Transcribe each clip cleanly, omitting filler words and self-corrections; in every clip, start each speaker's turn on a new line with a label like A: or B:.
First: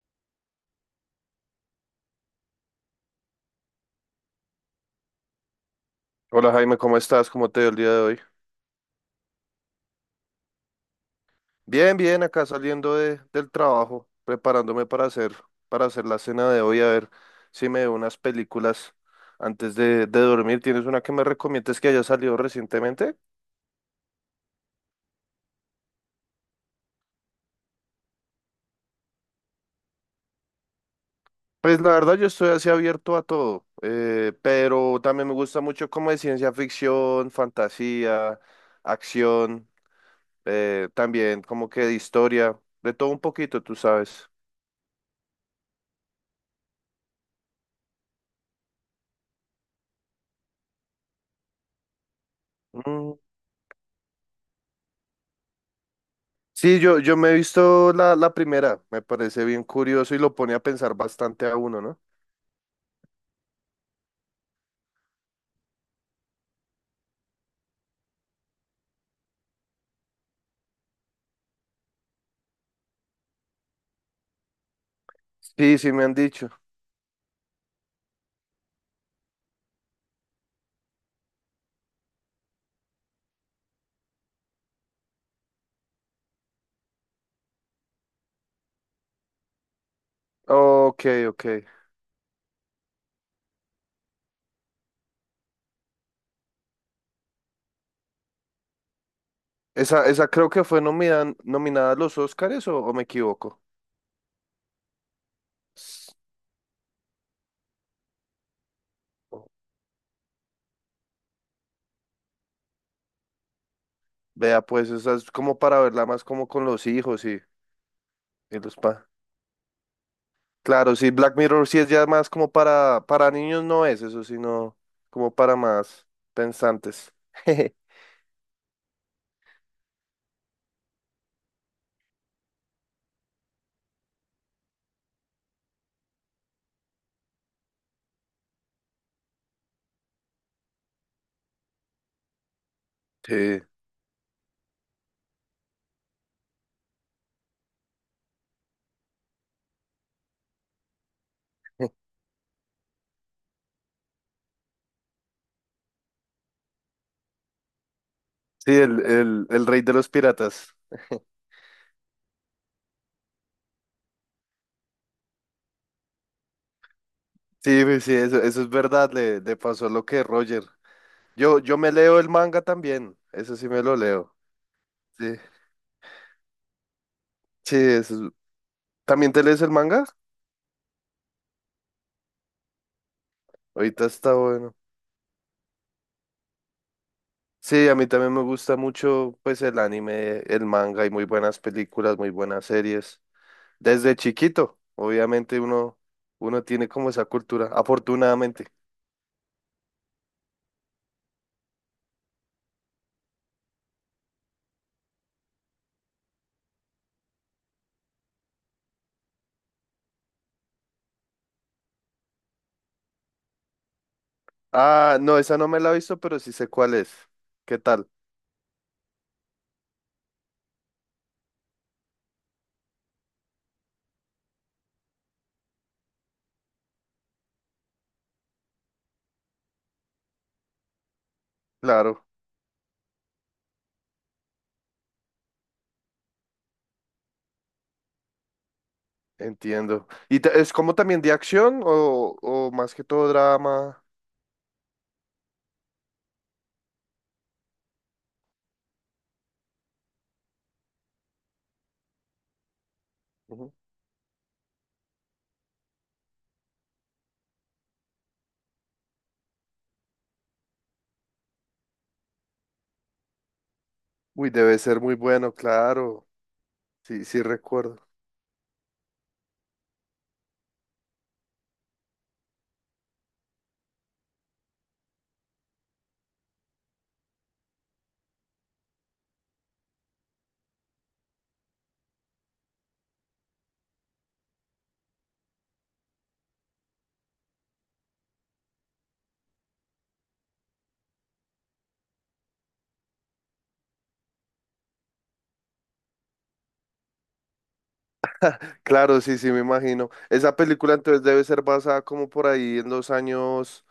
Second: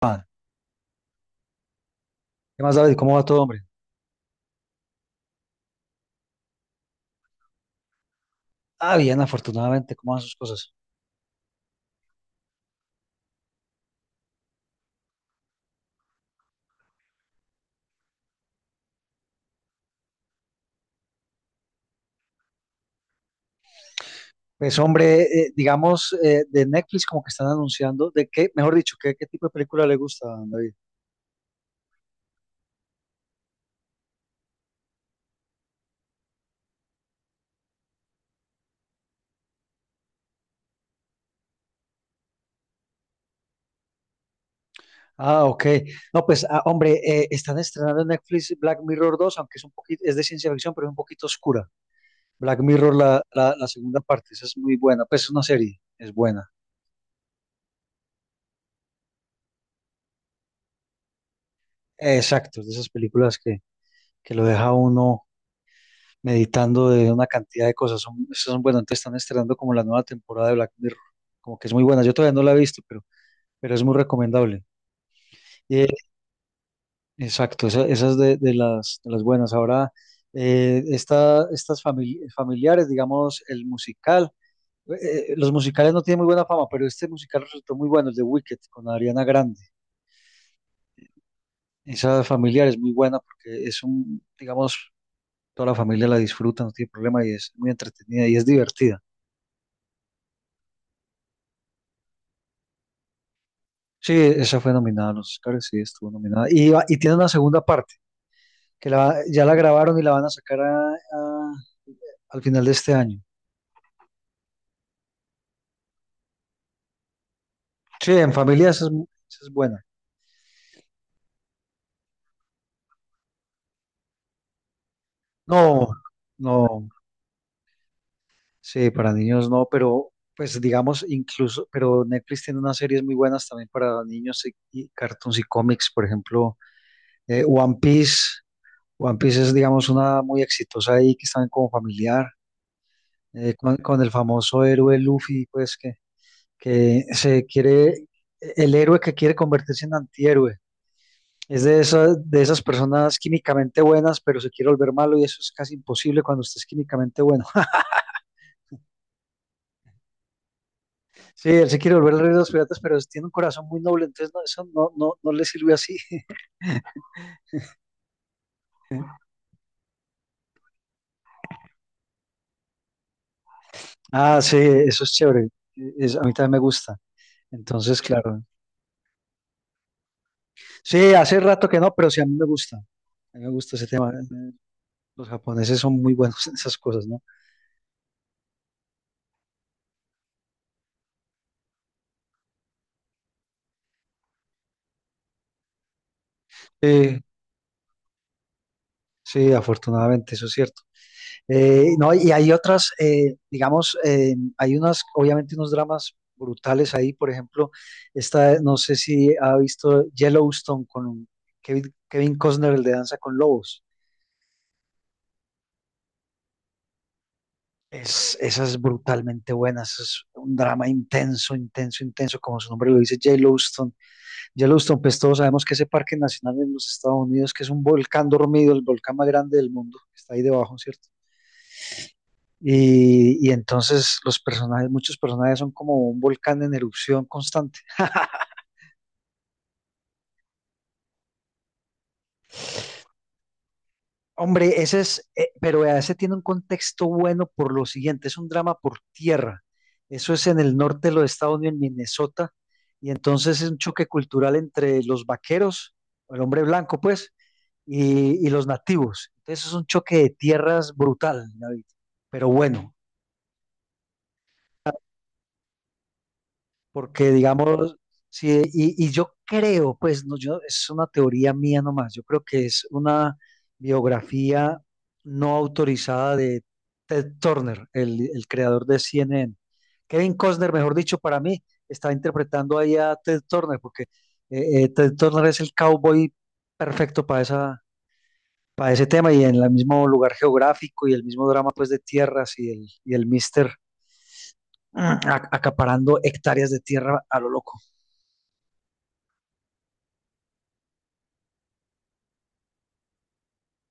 A: Ah, ¿qué más, David? ¿Cómo va todo, hombre?
B: Hola Jaime, ¿cómo estás? ¿Cómo te veo el día de hoy?
A: Ah, bien, afortunadamente, ¿cómo van sus cosas?
B: Bien, bien, acá saliendo del trabajo, preparándome para hacer la cena de hoy, a ver si me veo unas películas antes de dormir. ¿Tienes una que me recomiendes que haya salido recientemente?
A: Pues, hombre, digamos, de Netflix como que están anunciando, de qué, mejor dicho, ¿qué tipo de película le gusta, David?
B: Pues la verdad yo estoy así abierto a todo, pero también me gusta mucho como de ciencia ficción, fantasía, acción, también como que de historia, de todo un poquito, tú sabes.
A: Ah, ok. No, pues, ah, hombre, están estrenando en Netflix Black Mirror 2, aunque es un poquito, es de ciencia ficción, pero es un poquito oscura. Black Mirror,
B: Mm,
A: la segunda parte, esa es muy buena, pues es una serie, es buena.
B: sí, yo me he visto la primera, me parece bien curioso y lo pone a pensar bastante a uno, ¿no?
A: Exacto, es de esas películas que lo deja uno meditando de una cantidad de cosas. Son, esas son, bueno, entonces están estrenando como la nueva temporada de Black Mirror, como que es muy buena. Yo todavía no la he visto, pero es muy recomendable.
B: Sí,
A: Eh,
B: sí me han dicho.
A: exacto, esas de las buenas. Ahora, familiares, digamos, el musical. Los musicales no tienen muy buena fama, pero este musical resultó muy bueno, el de Wicked, con Ariana Grande.
B: Ok, ok.
A: Esa familiar es muy buena porque es un, digamos, toda la familia la disfruta, no tiene problema y es muy entretenida y es divertida.
B: Esa creo que fue nominada a los Oscars o me equivoco.
A: Sí, esa fue nominada a los Oscars, sí, estuvo
B: S-
A: nominada. Y tiene una segunda parte, que la, ya la grabaron y la van a sacar al final de este año.
B: Vea, pues esa es como para verla más como con los hijos
A: Sí, en
B: y
A: familia
B: los pa.
A: esa es buena.
B: Claro, sí, Black Mirror sí es ya más como para niños no es eso, sino como para
A: No,
B: más
A: no,
B: pensantes.
A: sí, para niños no, pero pues digamos incluso, pero Netflix tiene unas series muy buenas también para niños y cartoons y cómics, por ejemplo, One Piece. One Piece es, digamos, una muy exitosa ahí que están como familiar,
B: Sí,
A: con el famoso héroe Luffy, pues que se quiere, el héroe que quiere convertirse en antihéroe. Es de esas personas químicamente buenas, pero se quiere volver malo y eso es casi imposible cuando usted es químicamente bueno.
B: sí, el rey de los piratas.
A: Sí, él se quiere volver el rey de los piratas, pero tiene un corazón muy noble, entonces no, eso no, no, no le sirve así.
B: Sí, pues sí, eso es verdad, le pasó lo que Roger. Yo me leo el manga también, eso sí me lo leo.
A: Ah, sí, eso es
B: Sí,
A: chévere. Es, a mí también me gusta.
B: sí,
A: Entonces,
B: eso es-
A: claro.
B: ¿También te lees el manga?
A: Sí, hace rato que no, pero sí a mí me gusta. A mí me gusta ese
B: Ahorita
A: tema.
B: está bueno.
A: Los japoneses son muy buenos en esas cosas, ¿no?
B: Sí, a mí también me gusta mucho pues el anime, el manga, hay muy buenas películas, muy buenas series. Desde chiquito, obviamente uno, uno tiene como
A: Sí,
B: esa cultura, afortunadamente.
A: sí, afortunadamente, eso es cierto. No, y hay otras, digamos, hay unas, obviamente unos dramas brutales ahí, por ejemplo, esta, no sé si ha visto Yellowstone con Kevin, Kevin Costner, el de Danza con Lobos.
B: Ah, no, esa no me la he visto, pero sí sé cuál es. ¿Qué tal?
A: Es, esa es brutalmente buena, esa es un drama intenso, intenso, intenso, como su nombre lo dice, Yellowstone. Yellowstone, pues todos sabemos que ese parque nacional en los Estados Unidos, que es un volcán dormido, el volcán más grande del mundo, que está ahí debajo, ¿cierto?
B: Claro.
A: Y entonces los personajes, muchos personajes son como un volcán en erupción constante.
B: Entiendo. ¿Y ta- es como también de acción o más que todo drama?
A: Hombre, ese es, pero vea, ese tiene un contexto bueno por lo siguiente, es un drama por tierra. Eso es en el norte de los Estados Unidos, en Minnesota, y entonces es
B: Ujú.
A: un choque cultural entre los vaqueros, el hombre blanco, pues, y los nativos. Entonces es un choque de tierras brutal, David, pero bueno.
B: Uy, debe ser muy bueno, claro. Sí,
A: Porque,
B: sí
A: digamos,
B: recuerdo.
A: sí, y yo creo, pues, no, yo, es una teoría mía nomás, yo creo que es una biografía no autorizada de Ted Turner, el creador de CNN. Kevin Costner, mejor dicho, para mí, está interpretando ahí a Ted Turner, porque Ted Turner es el cowboy perfecto para esa, para ese tema y en el mismo lugar geográfico y el mismo drama, pues, de tierras y el mister mm, acaparando hectáreas de tierra a lo loco.
B: Claro, sí, sí, me imagino. Esa película entonces debe ser basada como por ahí en los años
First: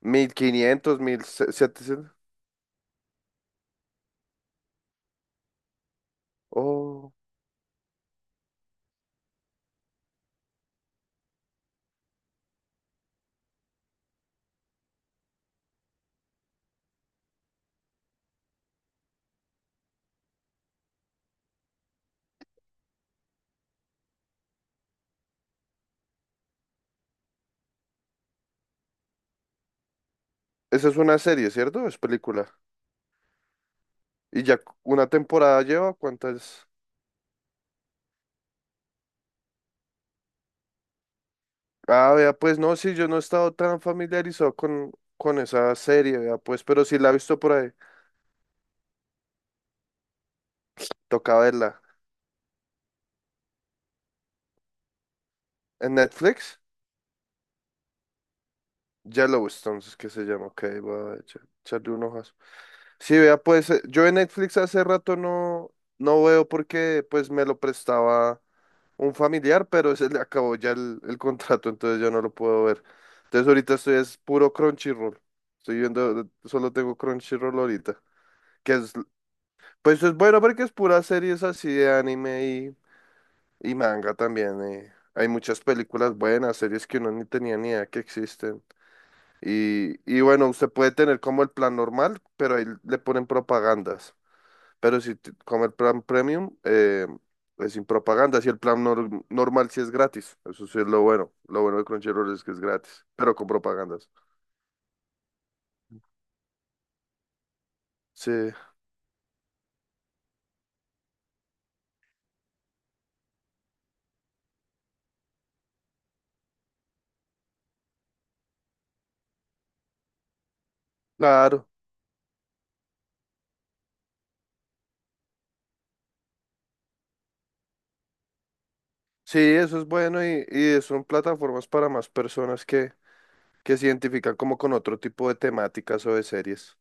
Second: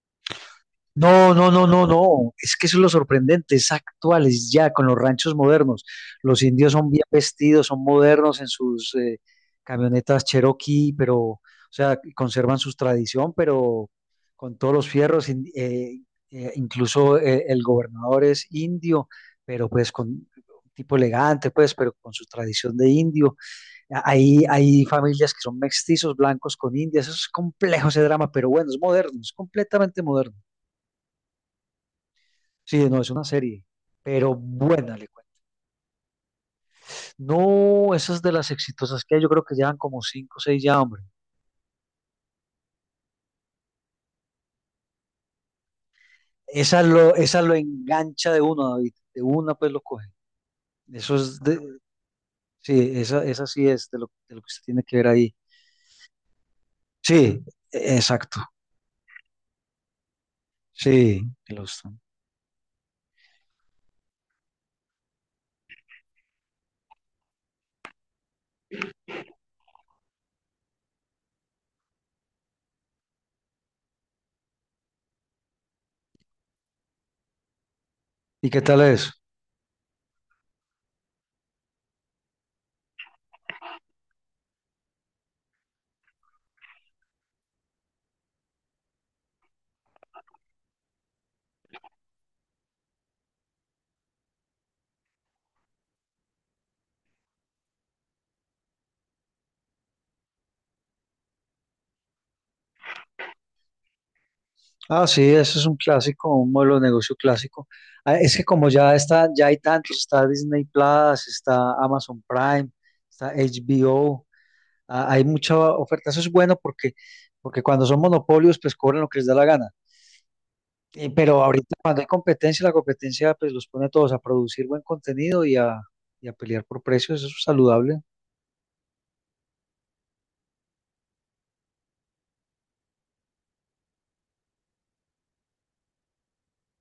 B: 1500 mil
A: No, no, no, no,
B: setecientos
A: no. Es que eso es lo sorprendente. Es actuales ya con los ranchos modernos. Los indios son bien
B: Oh,
A: vestidos, son modernos en sus camionetas Cherokee, pero, o sea, conservan su tradición, pero con todos los fierros. Incluso el gobernador es indio, pero pues con un tipo elegante, pues, pero con su tradición de indio. Hay, hay familias que son mestizos blancos con indias. Eso es complejo ese drama, pero bueno, es moderno, es completamente moderno.
B: esa es una serie, ¿cierto? Es película.
A: Sí, no, es una serie, pero
B: ¿Y ya cu-
A: buena, le
B: una
A: cuento.
B: temporada lleva? ¿Cuántas?
A: No, esas de las exitosas que hay, yo creo que llevan como cinco o seis ya, hombre.
B: Ah, vea, pues no, sí, yo no he estado tan familiarizado con esa serie, vea, pues, pero sí la he visto
A: Esa
B: por
A: lo
B: ahí.
A: engancha de una, David, de una pues lo coge. Eso
B: Toca
A: es de,
B: verla.
A: sí, esa sí es de lo que usted tiene que ver ahí.
B: ¿En Netflix?
A: Sí, exacto,
B: Yellowstone, es que se llama. Ok, voy a
A: sí,
B: echarle
A: Yellowstone.
B: un ojazo. Sí, vea, pues yo en Netflix hace rato no, no veo porque pues me lo prestaba un familiar, pero se le acabó ya el contrato, entonces yo no lo puedo ver. Entonces ahorita estoy es puro Crunchyroll. Estoy viendo, solo tengo Crunchyroll ahorita.
A: ¿Y qué
B: Que
A: tal
B: es,
A: es?
B: pues es bueno porque es puras series así de anime y manga también. Hay muchas películas buenas, series que uno ni tenía ni idea que existen. Y bueno, usted puede tener como el plan normal, pero ahí le ponen propagandas. Pero si t- como el plan premium, es sin propagandas. Y el plan normal sí es gratis. Eso sí es lo bueno. Lo bueno de Crunchyroll es que es gratis, pero con propagandas.
A: Ah, sí, eso es un clásico, un modelo de negocio clásico. Ah,
B: Sí,
A: es que como ya está, ya hay tantos, está Disney Plus, está Amazon Prime, está HBO. Ah, hay mucha oferta. Eso es bueno porque, porque cuando son monopolios, pues cobran lo que les da la gana. Y- pero
B: claro.
A: ahorita cuando hay competencia, la competencia pues los pone a todos a producir buen contenido y a pelear por precios. Eso es saludable.
B: Sí, eso es bueno y son plataformas para más personas que se identifican como con otro tipo de temáticas o de series.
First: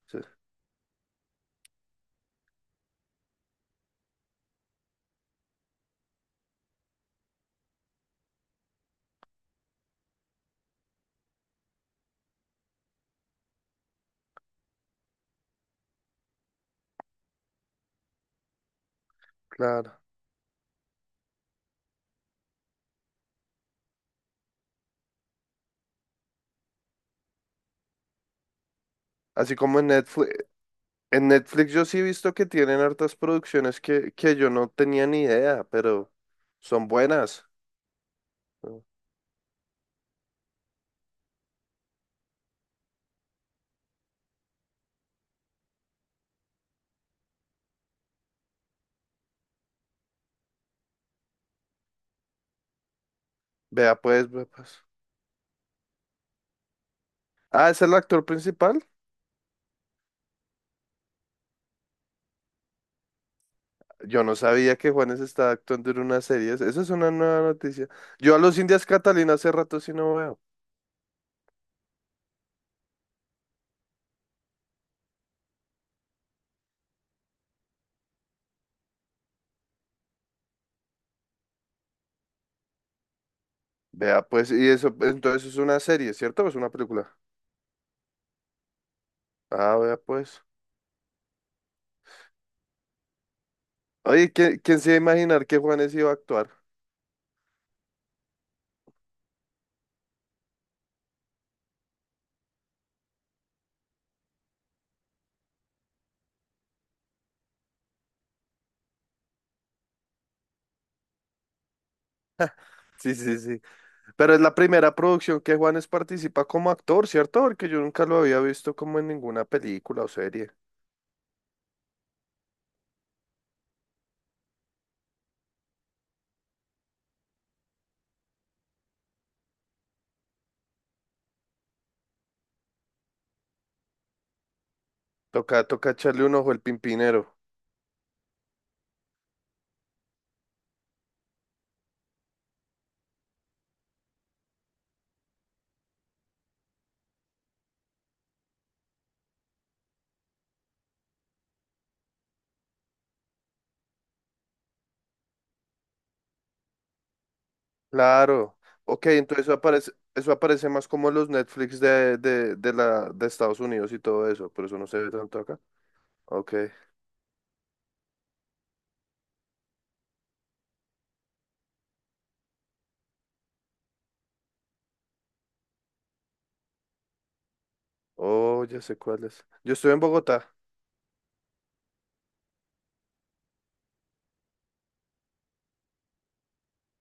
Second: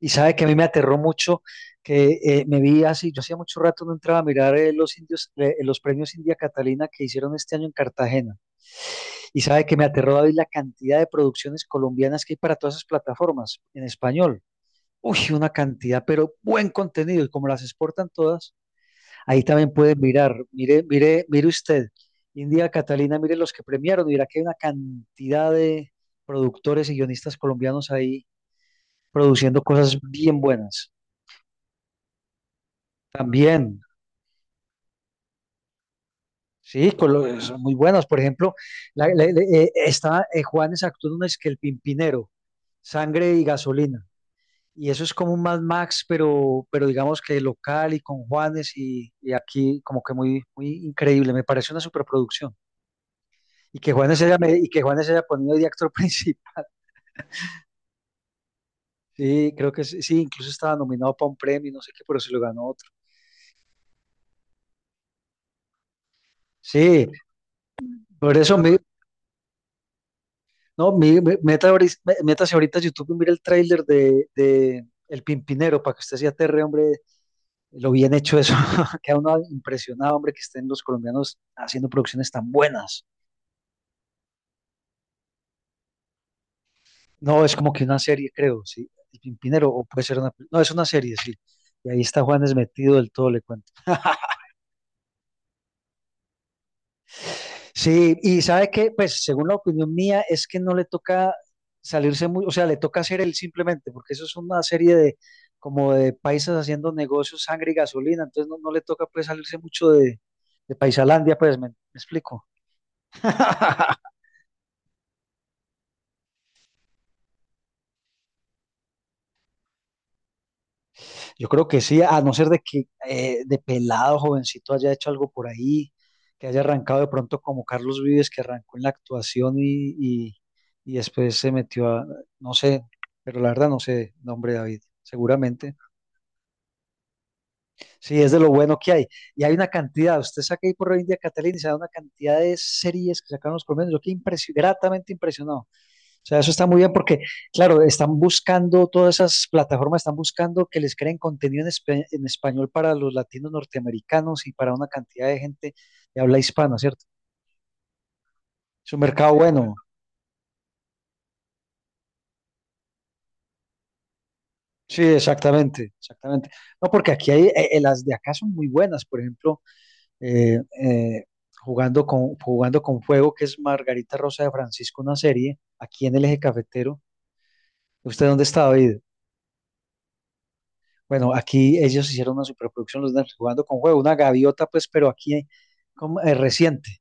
A: Y
B: Sí,
A: sabe que a mí me aterró mucho que me vi así, yo hacía mucho rato no entraba a mirar los indios, los premios India Catalina que hicieron este año en Cartagena. Y sabe que me aterró, David, la cantidad de producciones colombianas que hay para todas esas plataformas en español. Uy, una cantidad, pero buen contenido. Y como las exportan todas, ahí también
B: claro.
A: pueden mirar. Mire, mire, mire usted, India Catalina, mire los que premiaron. Mira que hay una cantidad de productores y guionistas colombianos ahí
B: Así
A: produciendo
B: como en
A: cosas
B: Netflix,
A: bien buenas.
B: en Netflix yo sí he visto que tienen hartas
A: También,
B: producciones que yo no tenía ni idea, pero son
A: sí,
B: buenas.
A: son muy buenas. Por ejemplo,
B: ¿No?
A: está Juanes actuó en una es que El Pimpinero, Sangre y Gasolina. Y eso es como un Mad Max, pero digamos que local y con Juanes y aquí como que muy, muy increíble. Me parece una superproducción.
B: Vea pues, vea
A: Y que
B: pues.
A: Juanes haya ponido de actor principal.
B: Ah, ¿es el actor principal?
A: Sí, creo que sí, sí, incluso estaba nominado para un premio, no sé qué, pero se lo ganó otro.
B: Yo no sabía que Juanes estaba actuando en una serie. Esa es
A: Sí,
B: una nueva noticia. Yo
A: por
B: a
A: eso,
B: los Indias Catalina hace rato sí no veo.
A: no, métase ahorita a YouTube y mira el tráiler de El Pimpinero para que usted se aterre, hombre, lo bien hecho eso. Queda uno impresionado, hombre, que estén los colombianos haciendo producciones tan buenas.
B: Vea pues, y eso, entonces es una serie, ¿cierto? ¿O es una película?
A: No, es como que una serie, creo, sí. El Pimpinero,
B: Ah,
A: o
B: vea
A: puede ser una.
B: pues.
A: No, es una serie, sí. Y ahí está Juanes metido del todo, le cuento.
B: Oye, ¿quién, quién se iba a imaginar que Juanes iba a actuar?
A: Sí, y sabe que, pues, según la opinión mía, es que no le toca salirse muy, o sea, le toca hacer él simplemente, porque eso es una serie de como de paisas haciendo negocios, sangre y gasolina, entonces no, no le toca pues salirse mucho de Paisalandia, pues, me explico?
B: Sí, sí, sí. Pero es la primera producción que Juanes participa como actor, ¿cierto? Porque yo nunca lo había visto como en ninguna película o serie.
A: Yo creo que sí, a no ser de que de pelado, jovencito, haya hecho algo por ahí, que haya arrancado de pronto como Carlos Vives, que arrancó en la actuación y después se metió a, no sé, pero la verdad no sé, nombre David,
B: Toca,
A: seguramente.
B: toca echarle un ojo el Pimpinero.
A: Sí, es de lo bueno que hay. Y hay una cantidad, usted saca ahí por India Catalina y se da una cantidad de series que sacaron los colombianos, yo quedé gratamente impresionado. O sea, eso está muy bien porque, claro, están buscando, todas esas plataformas están buscando que les creen contenido en, en español para los latinos norteamericanos y para una cantidad de gente de habla hispana, ¿cierto?
B: Claro.
A: Es un
B: Ok,
A: mercado
B: entonces
A: bueno.
B: eso aparece más como los Netflix de Estados Unidos y todo eso, pero eso no se
A: Sí,
B: ve tanto acá.
A: exactamente, exactamente.
B: Ok.
A: No, porque aquí hay, las de acá son muy buenas, por ejemplo, eh, eh, jugando con fuego, que es Margarita Rosa de Francisco, una serie, aquí en el Eje Cafetero. ¿Usted dónde está,
B: Oh, ya sé
A: David?
B: cuál es. Yo estoy en Bogotá.
A: Bueno, aquí ellos hicieron una superproducción, los Nerds, jugando con juego, una gaviota, pues, pero aquí como, reciente.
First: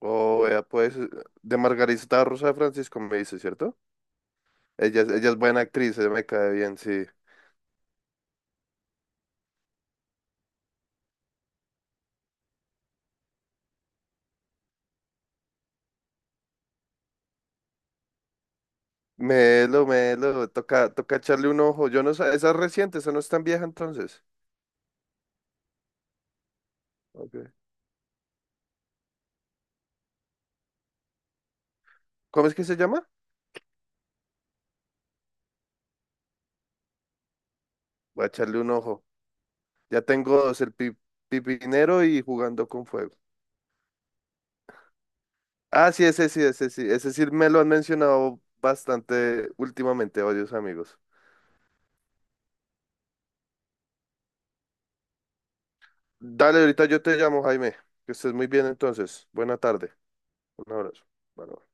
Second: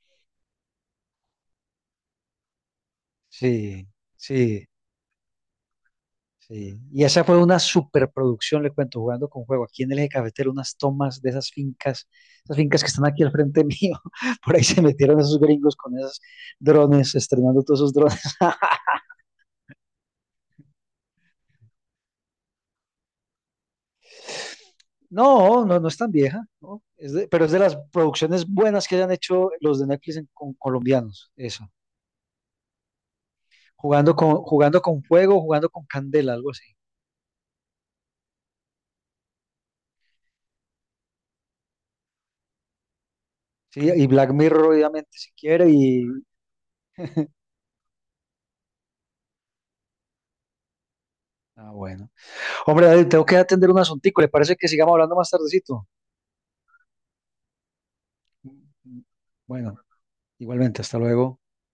B: Oh, vea, pues, de Margarita Rosa de Francisco me dice, ¿cierto?
A: Sí, sí,
B: Ella es buena actriz, ella me cae bien,
A: sí. Y
B: sí.
A: esa fue una superproducción, le cuento, jugando con juego. Aquí en el eje cafetero, unas tomas de esas fincas que están aquí al frente mío. Por ahí se metieron esos gringos con esos drones, estrenando todos esos drones.
B: Melo, melo, toca, toca echarle un ojo. Yo no sé, esa es reciente, esa no es tan vieja entonces.
A: No, no, no es tan vieja, ¿no? Es de-
B: Ok.
A: pero es de las producciones buenas que hayan hecho los de Netflix en- con colombianos, eso.
B: ¿Cómo es que se llama?
A: Jugando con fuego, jugando con candela, algo así.
B: Voy a echarle un ojo. Ya tengo dos, el pi- pipinero y jugando con fuego.
A: Sí, y Black Mirror, obviamente, si quiere.
B: Ah,
A: Y.
B: sí, ese sí, ese sí. Ese sí me lo han mencionado bastante últimamente varios amigos.
A: Ah, bueno. Hombre, David, tengo que atender un asuntico. ¿Le parece que sigamos hablando más tardecito?
B: Dale, ahorita yo te llamo, Jaime. Que estés muy bien entonces. Buena
A: Bueno,
B: tarde. Un
A: igualmente, hasta
B: abrazo.
A: luego.
B: Bueno.